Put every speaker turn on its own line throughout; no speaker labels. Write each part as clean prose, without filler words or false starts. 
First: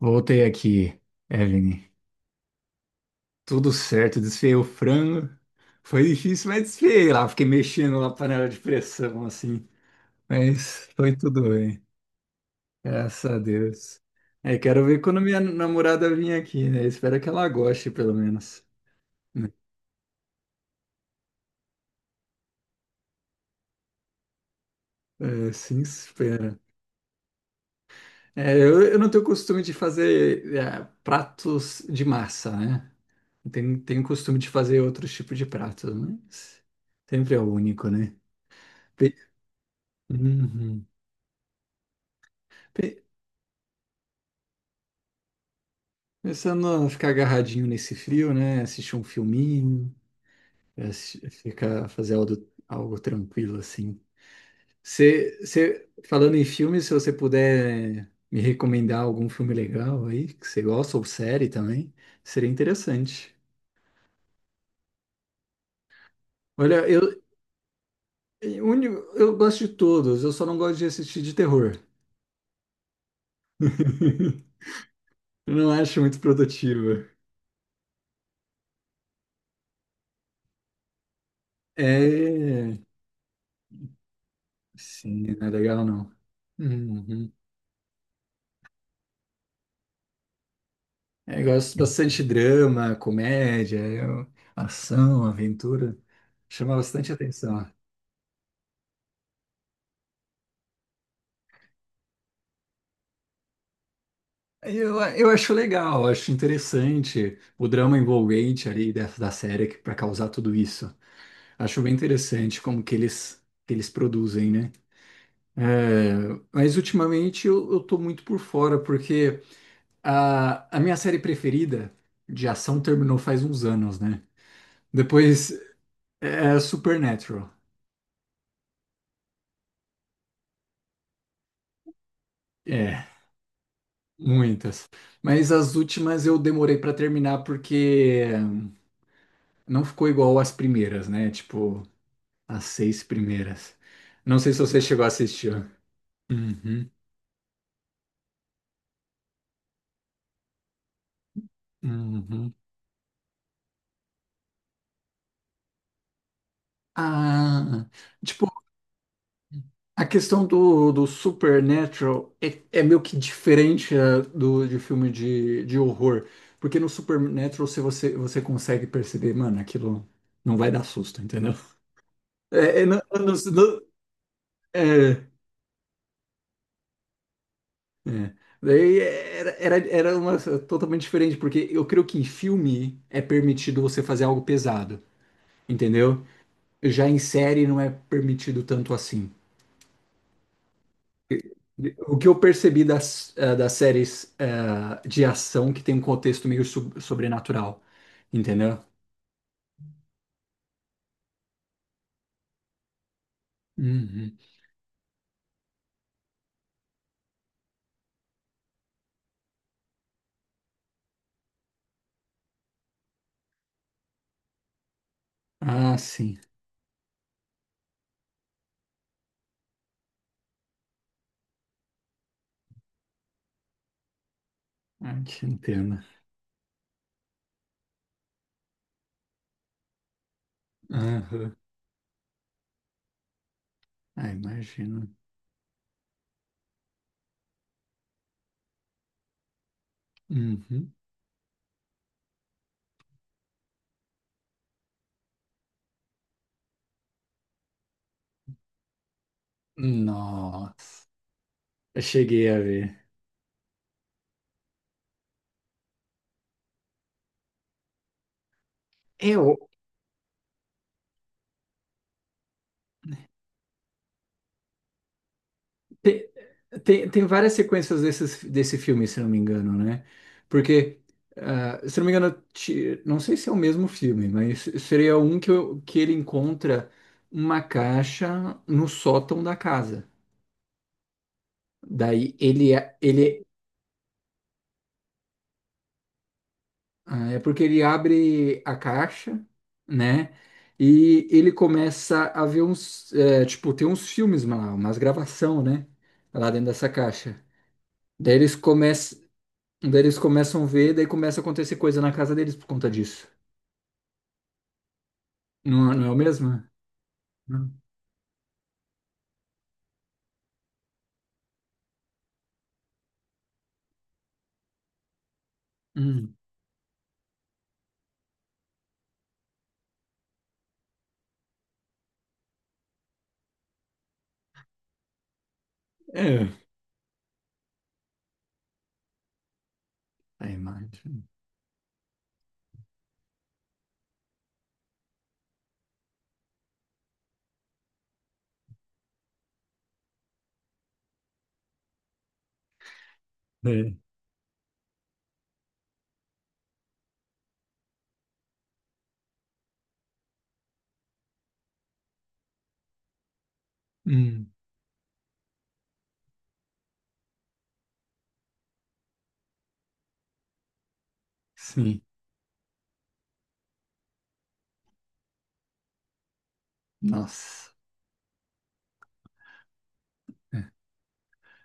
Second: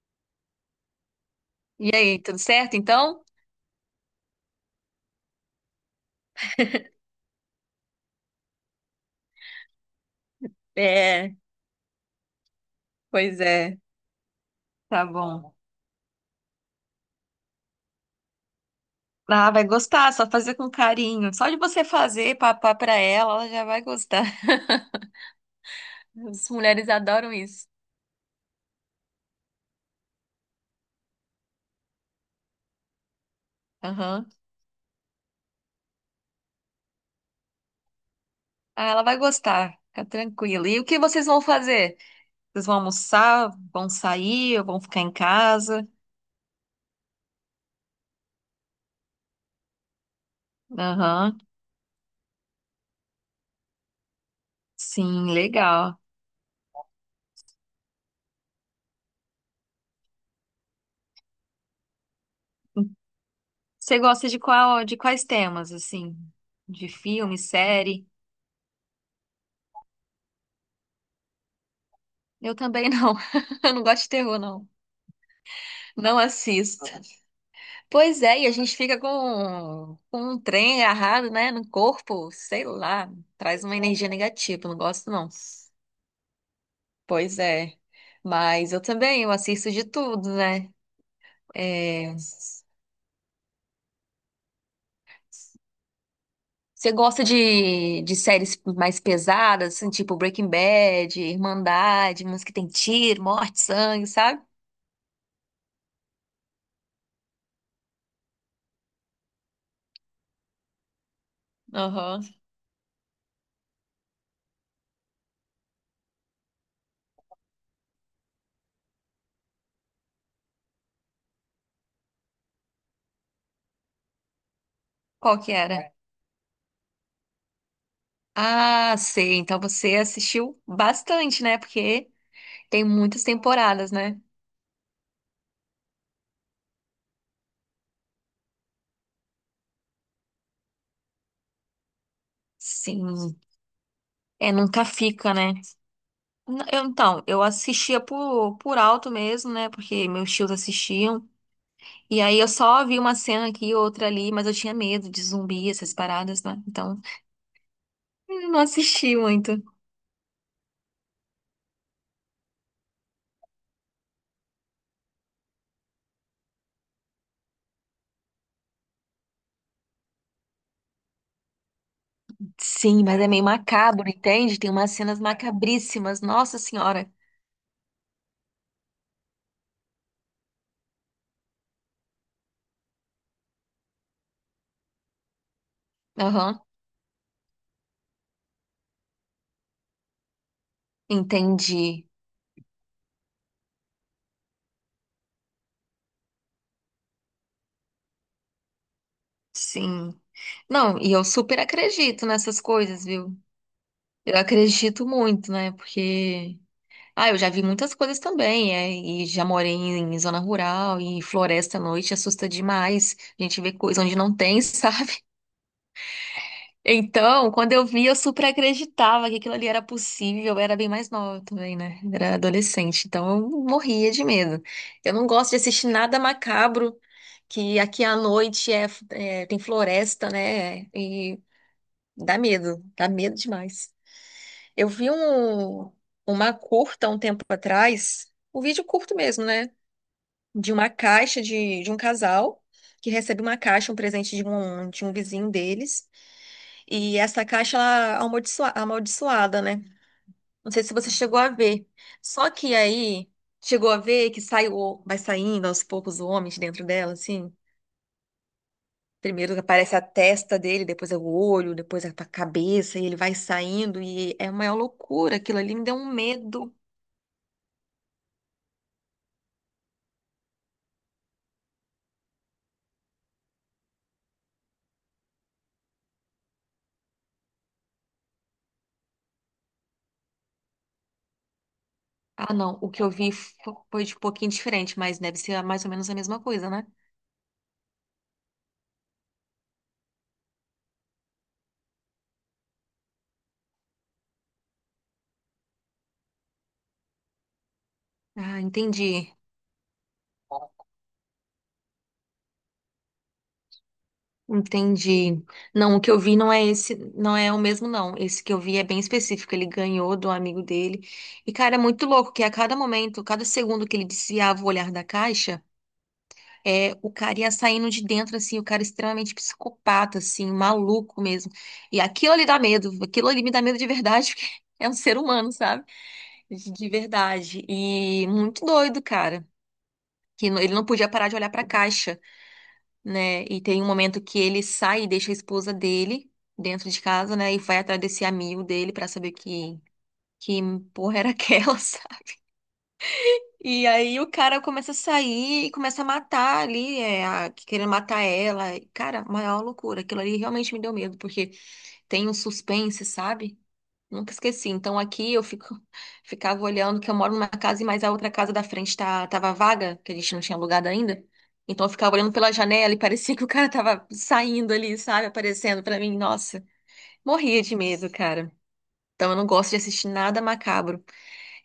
Voltei aqui, Evelyn.
E aí, tudo certo então?
Tudo certo, desfiei o frango. Foi difícil, mas desfiei lá. Fiquei mexendo na panela de pressão, assim. Mas foi
É,
tudo bem. Graças a
pois é.
Deus. É, quero ver
Tá
quando minha
bom.
namorada vir aqui, né? Espero que ela goste, pelo menos.
Ah,
Né?
vai gostar, só fazer com carinho. Só de você fazer papá pra ela, ela já vai gostar.
É, sim,
As
espera.
mulheres adoram isso.
É, eu não tenho costume de fazer pratos de massa, né? Eu tenho
Aham.
costume de fazer outros tipos de pratos, mas sempre é o único, né?
Ah, ela
Pe-
vai gostar, fica tranquila. E o
Uhum.
que vocês vão fazer? Vocês vão
Pe-
almoçar, vão sair, ou vão ficar em casa?
Pensando a ficar agarradinho nesse frio, né? Assistir um filminho,
Aham.
ficar, fazer algo, algo tranquilo assim.
Sim, legal.
Falando em filme, se você puder me recomendar algum filme legal aí, que você gosta, ou série também, seria interessante.
Você gosta de qual, de quais temas, assim?
Olha,
De filme, série?
eu, uni- eu gosto de todos, eu só não gosto de assistir de terror.
Eu também não. Eu não gosto de terror, não.
Eu não acho
Não
muito
assisto.
produtivo.
Pois é, e a gente fica com um trem agarrado, né, no corpo, sei
É,
lá, traz uma energia negativa, não gosto não.
sim, não é legal não. Uhum.
Pois é, mas eu também, eu assisto de tudo, né?
É, eu gosto
É,
bastante de drama, comédia, ação, aventura. Chama
você
bastante
gosta
atenção.
de séries mais pesadas, assim, tipo Breaking Bad, Irmandade, umas que tem tiro, morte, sangue, sabe?
Eu acho legal, acho interessante o drama envolvente ali da série para causar tudo isso. Acho bem
Aham.
interessante como que eles produzem, né? É, mas ultimamente eu tô muito por fora, porque a minha série preferida de ação terminou faz uns anos, né?
Qual
Depois
que era?
é Supernatural.
Ah, sei, então você assistiu bastante, né? Porque tem
É.
muitas temporadas, né?
Muitas. Mas as últimas eu demorei pra terminar porque não ficou igual às primeiras, né? Tipo, as seis
Sim.
primeiras. Não
É,
sei se você
nunca
chegou a
fica, né?
assistir.
N- eu-
Uhum,
então, eu assistia por alto mesmo, né? Porque meus tios assistiam. E aí eu
uhum.
só vi uma cena aqui e outra ali, mas eu tinha medo de zumbi, essas paradas, né? Então,
Ah, tipo,
eu não assisti muito.
a questão do Supernatural é, é meio que diferente do de filme de horror. Porque no Supernatural se você consegue perceber, mano, aquilo não vai dar susto, entendeu? É, é, não-
Sim, mas
eu
é
não-
meio
não-
macabro, entende? Tem umas cenas
é,
macabríssimas, nossa senhora.
É. Daí era uma totalmente diferente, porque eu creio que em filme é permitido você fazer algo pesado, entendeu?
Aham,
Já em série não é permitido tanto assim.
entendi.
O que eu percebi das, das séries de ação que tem um contexto meio sobrenatural, entendeu?
Sim. Não, e eu super acredito nessas coisas, viu?
Uhum.
Eu acredito muito, né? Porque ah, eu já vi muitas coisas também, é, e já morei em zona rural e floresta à noite assusta demais. A gente vê coisa onde não tem, sabe?
Ah, sim.
Então, quando eu vi, eu super acreditava que aquilo ali era possível. Eu era bem mais nova também, né? Era adolescente, então eu morria de medo. Eu
Ah,
não
te
gosto de assistir
entendo.
nada macabro, que aqui à noite é, tem floresta, né? E
Aham.
dá medo demais.
Ah,
Eu
imagino.
vi uma curta um tempo atrás, um vídeo curto mesmo, né? De uma
Uhum.
caixa de um casal que recebe uma caixa, um presente de um vizinho deles. E essa caixa, ela é amaldiçoada, né? Não sei se
Nossa,
você chegou a ver.
eu cheguei
Só
a
que
ver.
aí, chegou a ver que vai saindo aos poucos o homem de dentro dela, assim.
É,
Primeiro aparece a testa dele, depois é o olho, depois é a cabeça, e ele vai saindo, e é uma loucura aquilo ali, me deu um
Tem,
medo.
tem várias sequências desses, desse filme, se não me engano, né? Porque, ah, se não me engano, não sei se é o mesmo filme, mas seria um que, que ele encontra uma caixa no sótão da casa. Daí
Ah,
ele,
não. O
é,
que eu vi
ele,
foi de um pouquinho diferente, mas deve ser mais ou menos a mesma coisa, né?
ah, É porque ele abre a caixa, né? E ele começa a ver uns, tipo, tem uns filmes lá, umas gravação, né? Lá dentro dessa caixa. Daí eles
Ah,
começam.
entendi.
Daí eles começam a ver, daí começa a acontecer coisa na casa deles por conta disso.
Entendi.
Não,
Não, o
não é
que
o
eu vi não
mesmo?
é esse, não é o
Não.
mesmo, não. Esse que eu vi é bem específico. Ele ganhou do amigo dele. E, cara, é muito louco que a cada momento, cada segundo que ele desviava o olhar da caixa,
Hum.
é, o cara ia saindo de dentro, assim, o cara extremamente psicopata, assim, maluco mesmo. E aquilo ali dá medo. Aquilo ali me dá medo de verdade, porque é um ser humano, sabe?
É.
De verdade. E muito doido, cara.
A
Que ele não podia
imagem.
parar de olhar para a caixa, né? E tem um momento que ele sai e deixa a esposa dele dentro de casa, né? E vai atrás desse amigo dele para saber que porra era aquela, sabe? E
É.
aí o cara começa a sair e começa a matar ali, querendo matar ela. E, cara, maior loucura. Aquilo ali realmente me deu medo, porque tem um suspense, sabe? Nunca
Hum.
esqueci. Então aqui eu fico, ficava olhando que eu moro numa casa, mas a outra casa da frente tava vaga, que a gente não tinha alugado ainda. Então eu
Sim.
ficava olhando pela janela e parecia que o cara tava saindo ali, sabe? Aparecendo pra mim. Nossa, morria
Nossa.
de medo, cara. Então eu não gosto de assistir nada
É.
macabro.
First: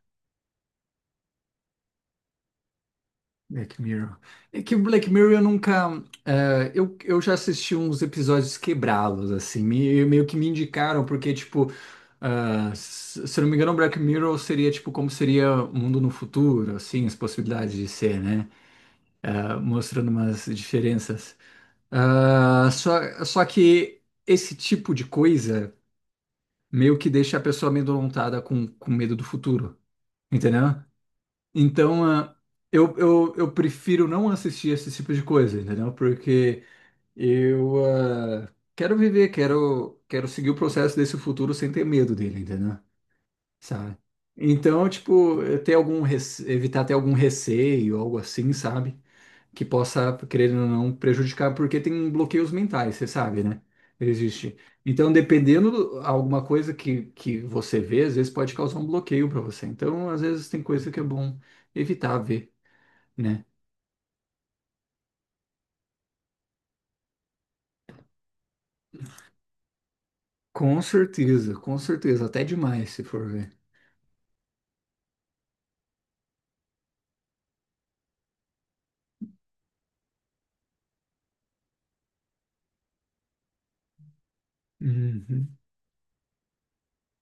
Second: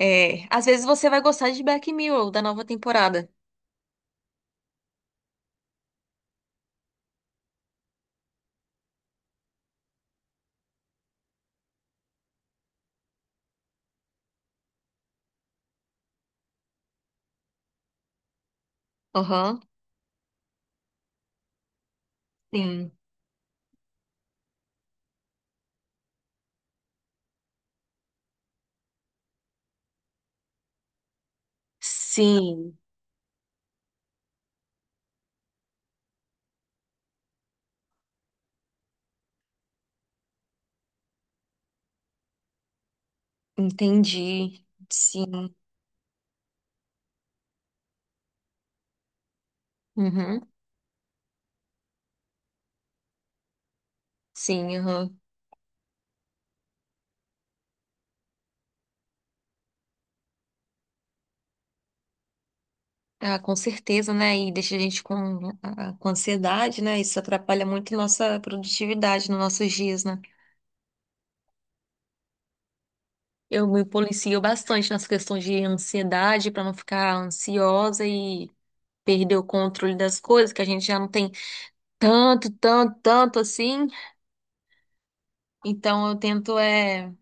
É, às vezes você vai gostar de Black Mirror, da nova temporada.
Black Mirror. É que o Black Mirror eu nunca. É, eu já assisti uns episódios quebrá-los, assim. Meio que me indicaram, porque, tipo. Ah, se eu não me engano, Black Mirror seria tipo como seria o mundo no futuro, assim, as possibilidades de ser, né? Ah,
Aham.
mostrando umas diferenças. Ah,
Sim.
só que esse tipo de coisa meio que deixa a pessoa amedrontada com medo do futuro, entendeu? Então, ah,
Sim,
eu prefiro não assistir esse tipo de coisa, entendeu? Porque eu ah, quero viver, quero seguir o processo desse futuro sem ter medo dele, entendeu? Sabe?
entendi.
Então, tipo,
Sim.
ter evitar ter algum receio, algo assim, sabe? Que possa,
Uhum.
querendo ou não, prejudicar, porque tem bloqueios mentais, você sabe, né? Existe.
Sim,
Então,
aham.
dependendo alguma coisa que você vê, às vezes pode causar um bloqueio para você. Então, às vezes tem coisa que é bom evitar ver,
Ah,
né?
com certeza, né? E deixa a gente com ansiedade, né? Isso atrapalha muito nossa produtividade nos nossos dias, né?
Com certeza, até demais se for ver.
Eu me policio bastante nas questões de ansiedade para não ficar ansiosa e perder o controle das coisas, que a gente já não tem tanto, tanto, tanto assim.
Uhum,
Então eu tento é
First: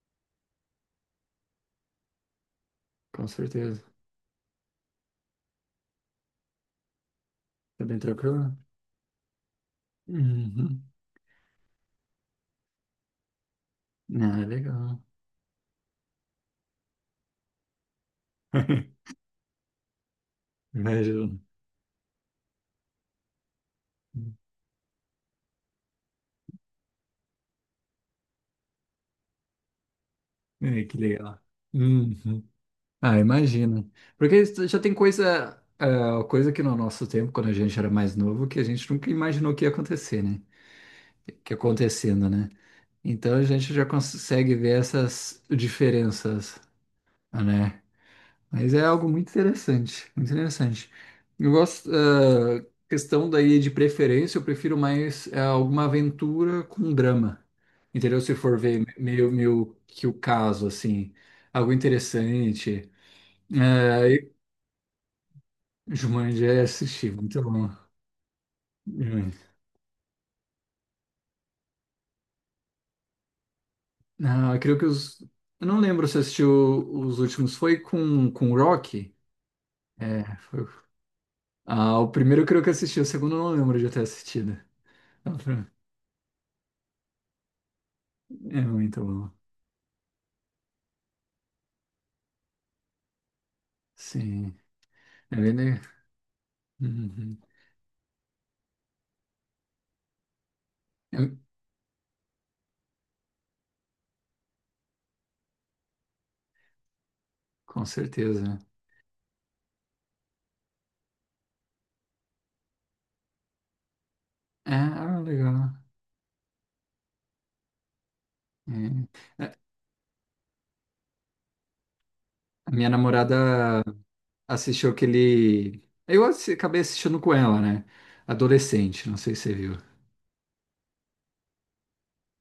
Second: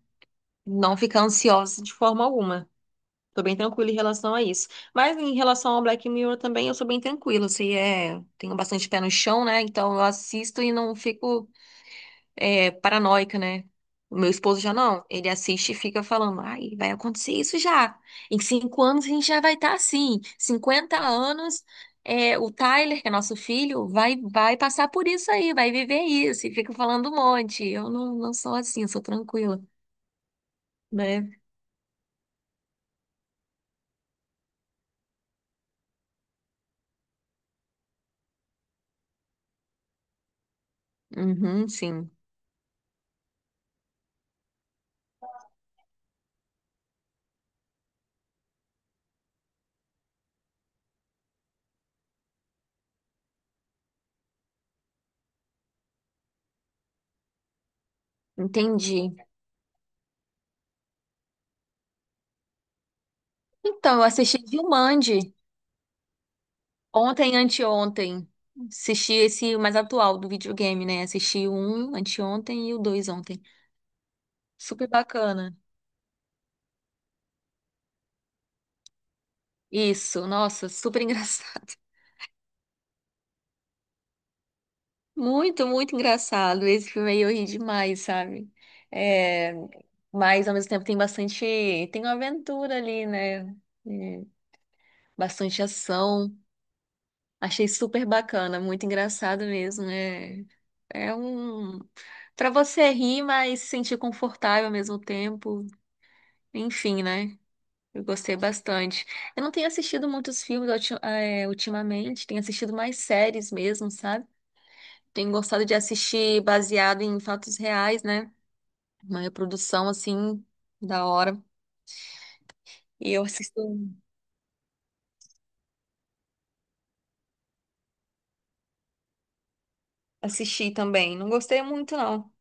não ficar ansiosa de forma alguma.
com
Tô bem
certeza.
tranquila em relação a isso. Mas em relação ao Black Mirror também, eu sou bem tranquila. Assim,
Tá bem
é...
tranquilo?
Tenho bastante pé no chão, né? Então eu assisto e
Uhum.
não fico paranoica, né? O meu
Ah,
esposo já
legal.
não. Ele assiste e fica falando, ai, vai acontecer isso já. Em 5 anos a gente já vai estar assim, cinquenta
Imagina.
anos, o Tyler, que é nosso filho, vai passar por isso aí, vai viver isso. E fica falando um monte. Eu não sou assim, eu sou tranquila,
É, que
né?
legal. Uhum. Ah, imagino. Porque isso já tem coisa, ah, coisa que no nosso tempo, quando a gente era mais novo, que a gente nunca imaginou que ia acontecer, né? Que
Uhum, sim.
acontecendo, né? Então a gente já consegue ver essas diferenças, né? Mas é algo muito interessante, muito interessante. Eu gosto, ah, questão daí de preferência, eu prefiro mais ah, alguma aventura com drama, entendeu? Se for ver
Entendi.
meio, meio que o caso, assim, algo interessante.
Então, eu
É,
assisti Jumanji
Jumanji, é, assisti,
ontem,
muito bom.
anteontem. Assisti
Jumanji.
esse mais atual do videogame, né? Assisti o um anteontem e o dois ontem.
Ah, eu creio que
Super
os.
bacana.
Eu não lembro se assistiu os últimos. Foi com o Rock? É,
Isso,
foi.
nossa, super engraçado.
Ah, o primeiro eu creio que assisti, o segundo eu não lembro de ter assistido. Ah,
Muito,
foi-
muito engraçado. Esse filme aí eu ri demais, sabe?
É muito bom.
É, mas ao mesmo tempo tem uma aventura ali, né? É,
Sim. É bem
bastante
le-
ação.
Uhum.
Achei super bacana, muito engraçado mesmo. É,
Eu-
um para você rir, mas se sentir confortável ao mesmo tempo. Enfim, né?
Com
Eu gostei
certeza.
bastante. Eu não tenho assistido muitos filmes ultimamente, tenho assistido mais séries mesmo, sabe?
É, ah,
Tenho gostado
legal.
de assistir baseado em fatos reais, né?
É.
Uma reprodução assim da hora.
A minha
E eu
namorada assistiu aquele. Acabei assistindo com ela, né? Adolescente, não sei se você viu.
assisti também. Não gostei muito, não.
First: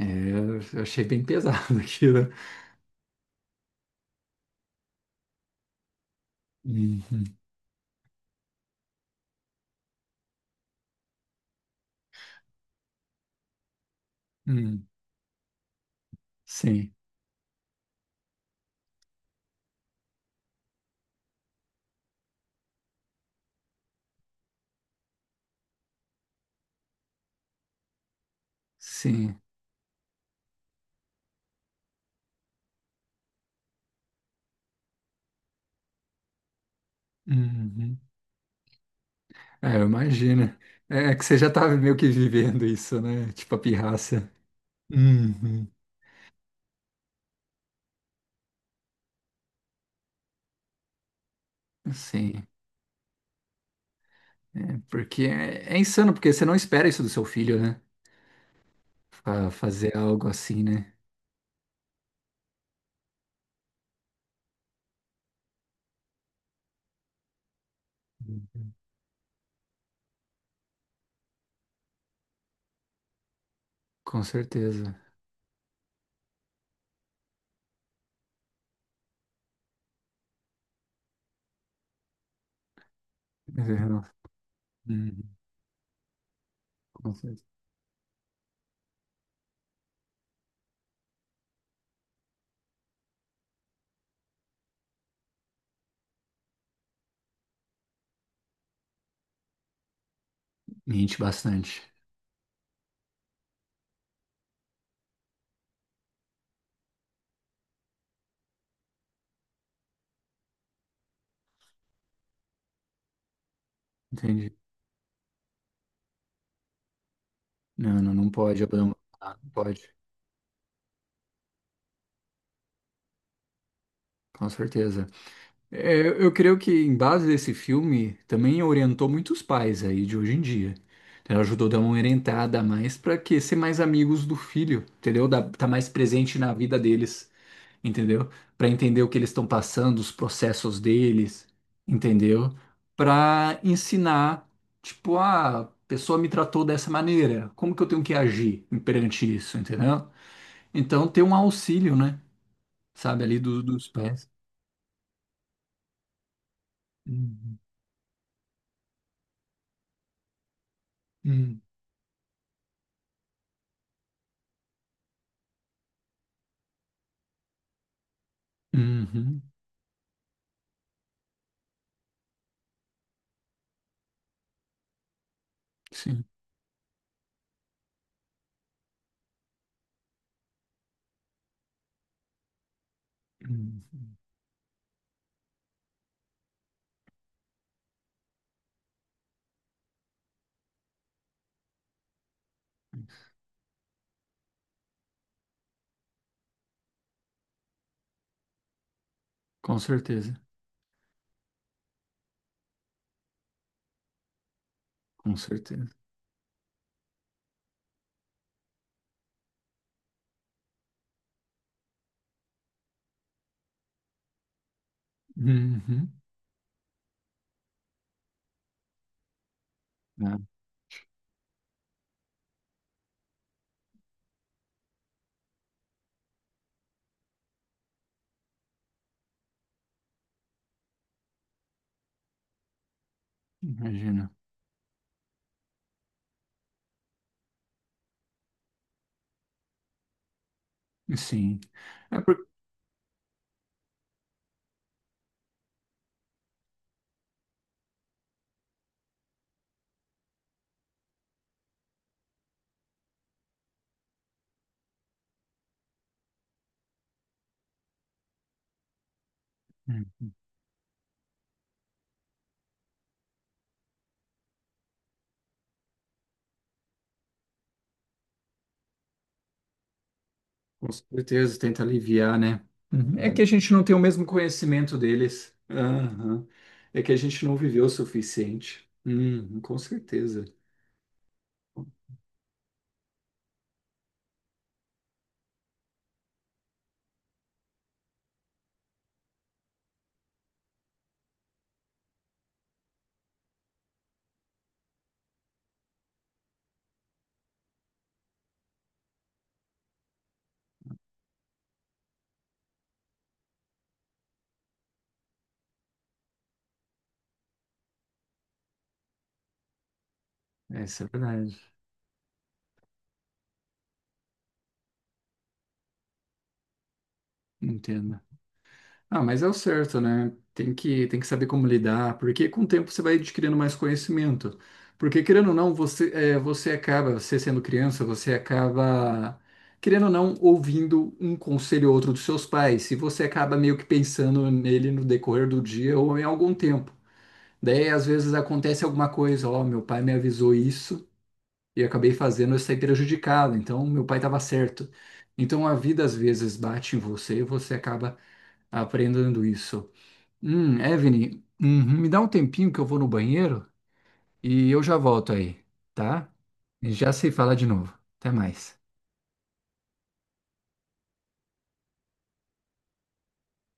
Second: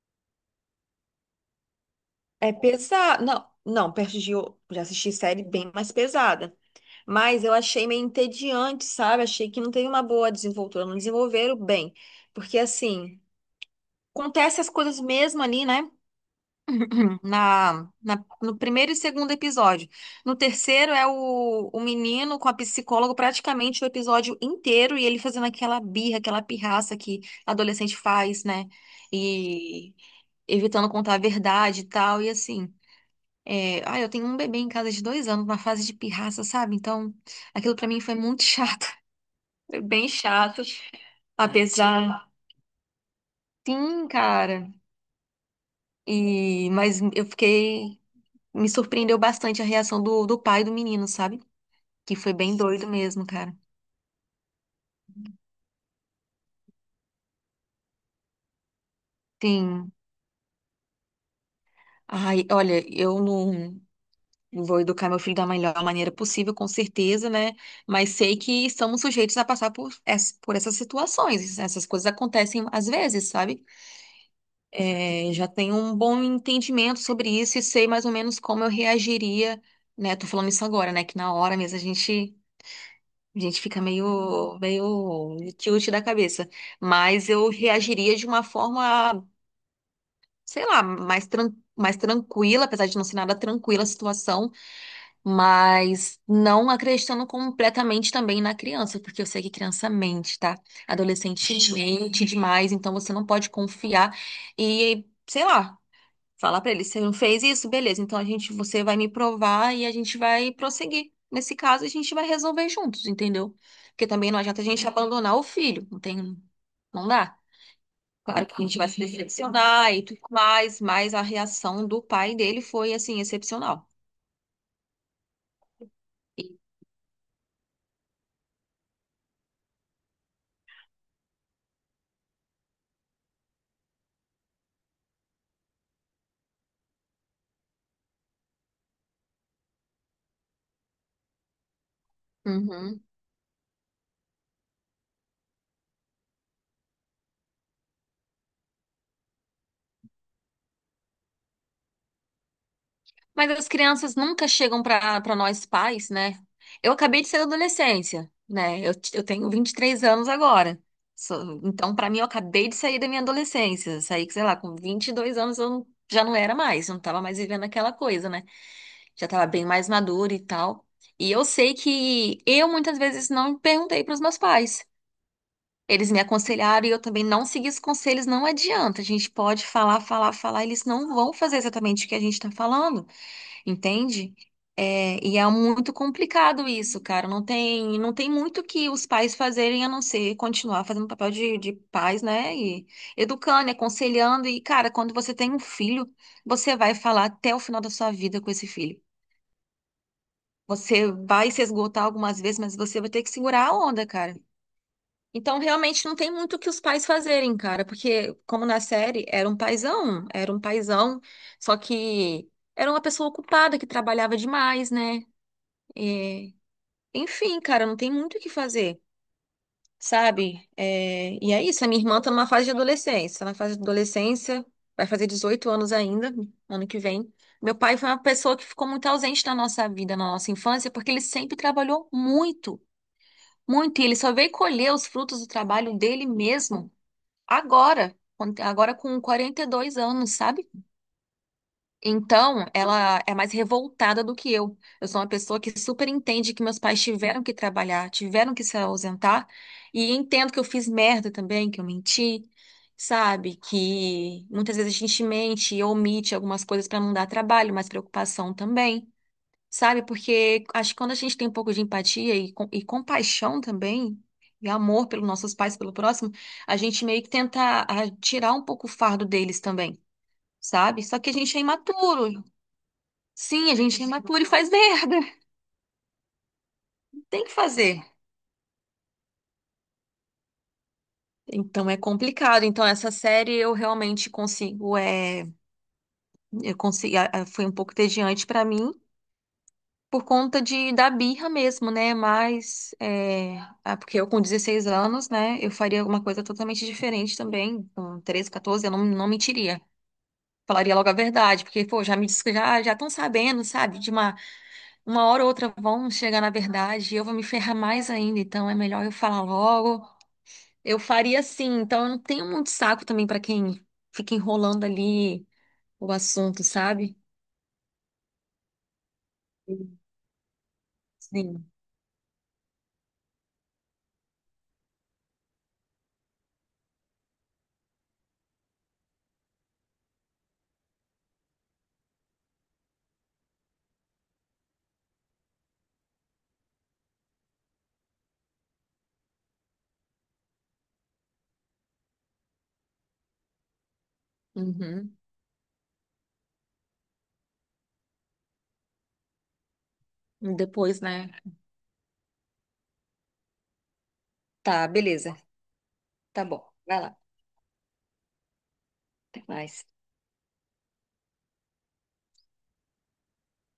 Eu achei bem pesado aquilo.
É pesado. Não, não, perto de. Já assisti série bem mais pesada.
Uhum.
Mas eu achei meio entediante, sabe? Achei que não teve uma boa desenvoltura. Não desenvolveram bem. Porque, assim, acontece as
Hum,
coisas mesmo ali, né?
sim,
No primeiro e segundo episódio. No terceiro é o menino com a psicóloga praticamente o episódio inteiro e ele fazendo aquela birra, aquela pirraça que adolescente faz, né?
sim.
E evitando contar a verdade e tal. E assim, eu tenho um bebê em casa de 2 anos, na fase de pirraça, sabe? Então, aquilo pra
Uhum.
mim foi muito chato.
É,
Foi
eu
bem
imagino.
chato.
É é que você já estava meio que
Apesar.
vivendo isso, né? Tipo a
Sim,
pirraça.
cara.
Uhum.
E, mas eu fiquei. Me surpreendeu bastante a reação do pai do menino, sabe? Que foi
Sim,
bem doido mesmo, cara.
é porque é insano, porque você não espera isso do seu filho, né?
Sim.
Fazer algo assim, né?
Ai, olha, eu não vou educar meu filho da melhor maneira possível, com certeza, né? Mas sei que estamos sujeitos a passar por essas situações. Essas coisas acontecem às vezes, sabe?
Com certeza.
É, já tenho um bom entendimento sobre isso e sei mais ou menos como eu reagiria, né? Tô falando isso agora, né? Que na hora mesmo a gente fica
Uhum.
meio,
Uhum.
meio tilt da cabeça.
Com
Mas
certeza.
eu reagiria de uma forma, sei lá, mais tranquila, apesar de não ser nada tranquila a situação, mas não acreditando completamente também na criança, porque eu sei que criança mente, tá?
Mente
Adolescente
bastante.
mente demais, então você não pode confiar. E, sei lá. Falar pra ele, você não fez isso? Beleza, então você vai me provar e a gente vai prosseguir. Nesse caso, a gente vai resolver juntos, entendeu? Porque também não
Entendi.
adianta a gente abandonar o filho, não tem, não dá.
Não, não, não
Claro que a
pode
gente vai
abandonar.
se
Não pode.
decepcionar e tudo mais, mas a reação do pai dele foi assim, excepcional.
Com certeza. É, eu creio que em base desse filme também orientou muitos pais aí de hoje em dia. Ela ajudou a dar uma orientada a mais para que ser mais amigos do filho, entendeu? Tá mais presente na vida deles, entendeu? Para entender o que eles estão passando, os processos deles, entendeu?
Uhum.
Para ensinar, tipo, ah, a pessoa me tratou dessa maneira, como que eu tenho que agir perante isso, entendeu? Então ter um auxílio, né? Sabe, ali
Mas as
dos
crianças
pais.
nunca chegam para nós pais, né? Eu acabei de sair da
Uhum.
adolescência, né? Eu tenho 23 anos agora.
Uhum.
Então, para mim, eu acabei de sair da minha adolescência. Saí, sei lá, com 22 anos eu não- já não era mais, eu não estava mais vivendo aquela coisa, né? Já
Uhum.
estava bem mais madura e tal. E eu sei que eu muitas vezes não perguntei para os meus pais. Eles me
Sim,
aconselharam e eu também não segui os conselhos, não adianta. A gente pode falar, falar, falar, eles não vão fazer exatamente o que a gente está falando.
uhum.
Entende? É, e é muito complicado isso, cara. Não tem muito que os pais fazerem a não ser continuar fazendo o papel de pais, né? E educando, e aconselhando. E, cara, quando você tem um filho, você vai falar até o final da sua vida com esse filho.
Com certeza,
Você vai se esgotar algumas vezes, mas você vai ter que segurar a onda, cara.
com
Então,
certeza.
realmente, não tem muito o que os pais fazerem, cara, porque, como na série, era um paizão, só que era uma pessoa ocupada que trabalhava demais, né?
Uhum.
É, enfim, cara, não tem muito o que fazer,
Né?
sabe? É, e é isso, a minha irmã tá numa fase de adolescência. Tá na fase de adolescência, vai fazer 18 anos ainda, ano que vem. Meu pai foi uma pessoa que ficou muito ausente na nossa vida, na nossa infância, porque ele sempre trabalhou muito, muito. E ele
Imagina.
só veio colher os frutos do trabalho dele mesmo agora, agora com 42 anos, sabe?
Sim. É por...
Então, ela é mais revoltada do que eu. Eu sou uma pessoa que super entende que meus pais tiveram que trabalhar, tiveram que se ausentar, e entendo que eu fiz merda também, que eu menti, sabe? Que muitas vezes a gente mente e omite algumas coisas para não dar trabalho, mas preocupação também, sabe?
Hum.
Porque acho que quando a gente tem um pouco de empatia e compaixão também, e amor pelos nossos pais, pelo próximo, a gente meio que tenta tirar um pouco o fardo deles também,
Com
sabe? Só que a
certeza,
gente é
tenta aliviar,
imaturo,
né? Uhum. É que a gente
sim, a
não tem o
gente é
mesmo
imaturo e faz
conhecimento
merda.
deles. Aham. É que a
Tem
gente
que
não viveu o
fazer.
suficiente. Uhum, com certeza.
Então é complicado. Então essa série eu realmente consigo, é, eu consigo, a- foi um pouco entediante pra mim por conta de da birra mesmo, né? Mas porque eu com 16 anos, né, eu faria alguma coisa totalmente diferente também. Com 13 14, eu não mentiria. Falaria logo a verdade, porque pô, já já estão sabendo, sabe? De uma hora ou outra vão chegar na verdade e eu vou me ferrar mais ainda. Então é melhor eu falar logo. Eu
Essa é a
faria
verdade.
assim, então eu não tenho muito saco também pra quem fica enrolando ali o assunto, sabe?
Entendo. Ah, mas é o certo, né? Tem que saber como
Sim.
lidar, porque com o tempo você vai adquirindo mais conhecimento. Porque, querendo ou não, você sendo criança, você acaba, querendo ou não, ouvindo um conselho ou outro dos seus pais, e você acaba meio que pensando nele no decorrer do dia ou em algum tempo. Daí, às vezes, acontece alguma coisa, ó, meu pai me avisou isso e eu acabei fazendo, eu saí prejudicado, então meu pai estava certo.
Uhum.
Então a vida às vezes bate em você e você acaba aprendendo isso.
E depois, né?
Evelyn, uhum, me dá um tempinho que eu vou no banheiro e eu
Tá,
já volto
beleza.
aí, tá?
Tá bom.
E
Vai
já
lá,
sei falar de novo. Até mais.
até mais.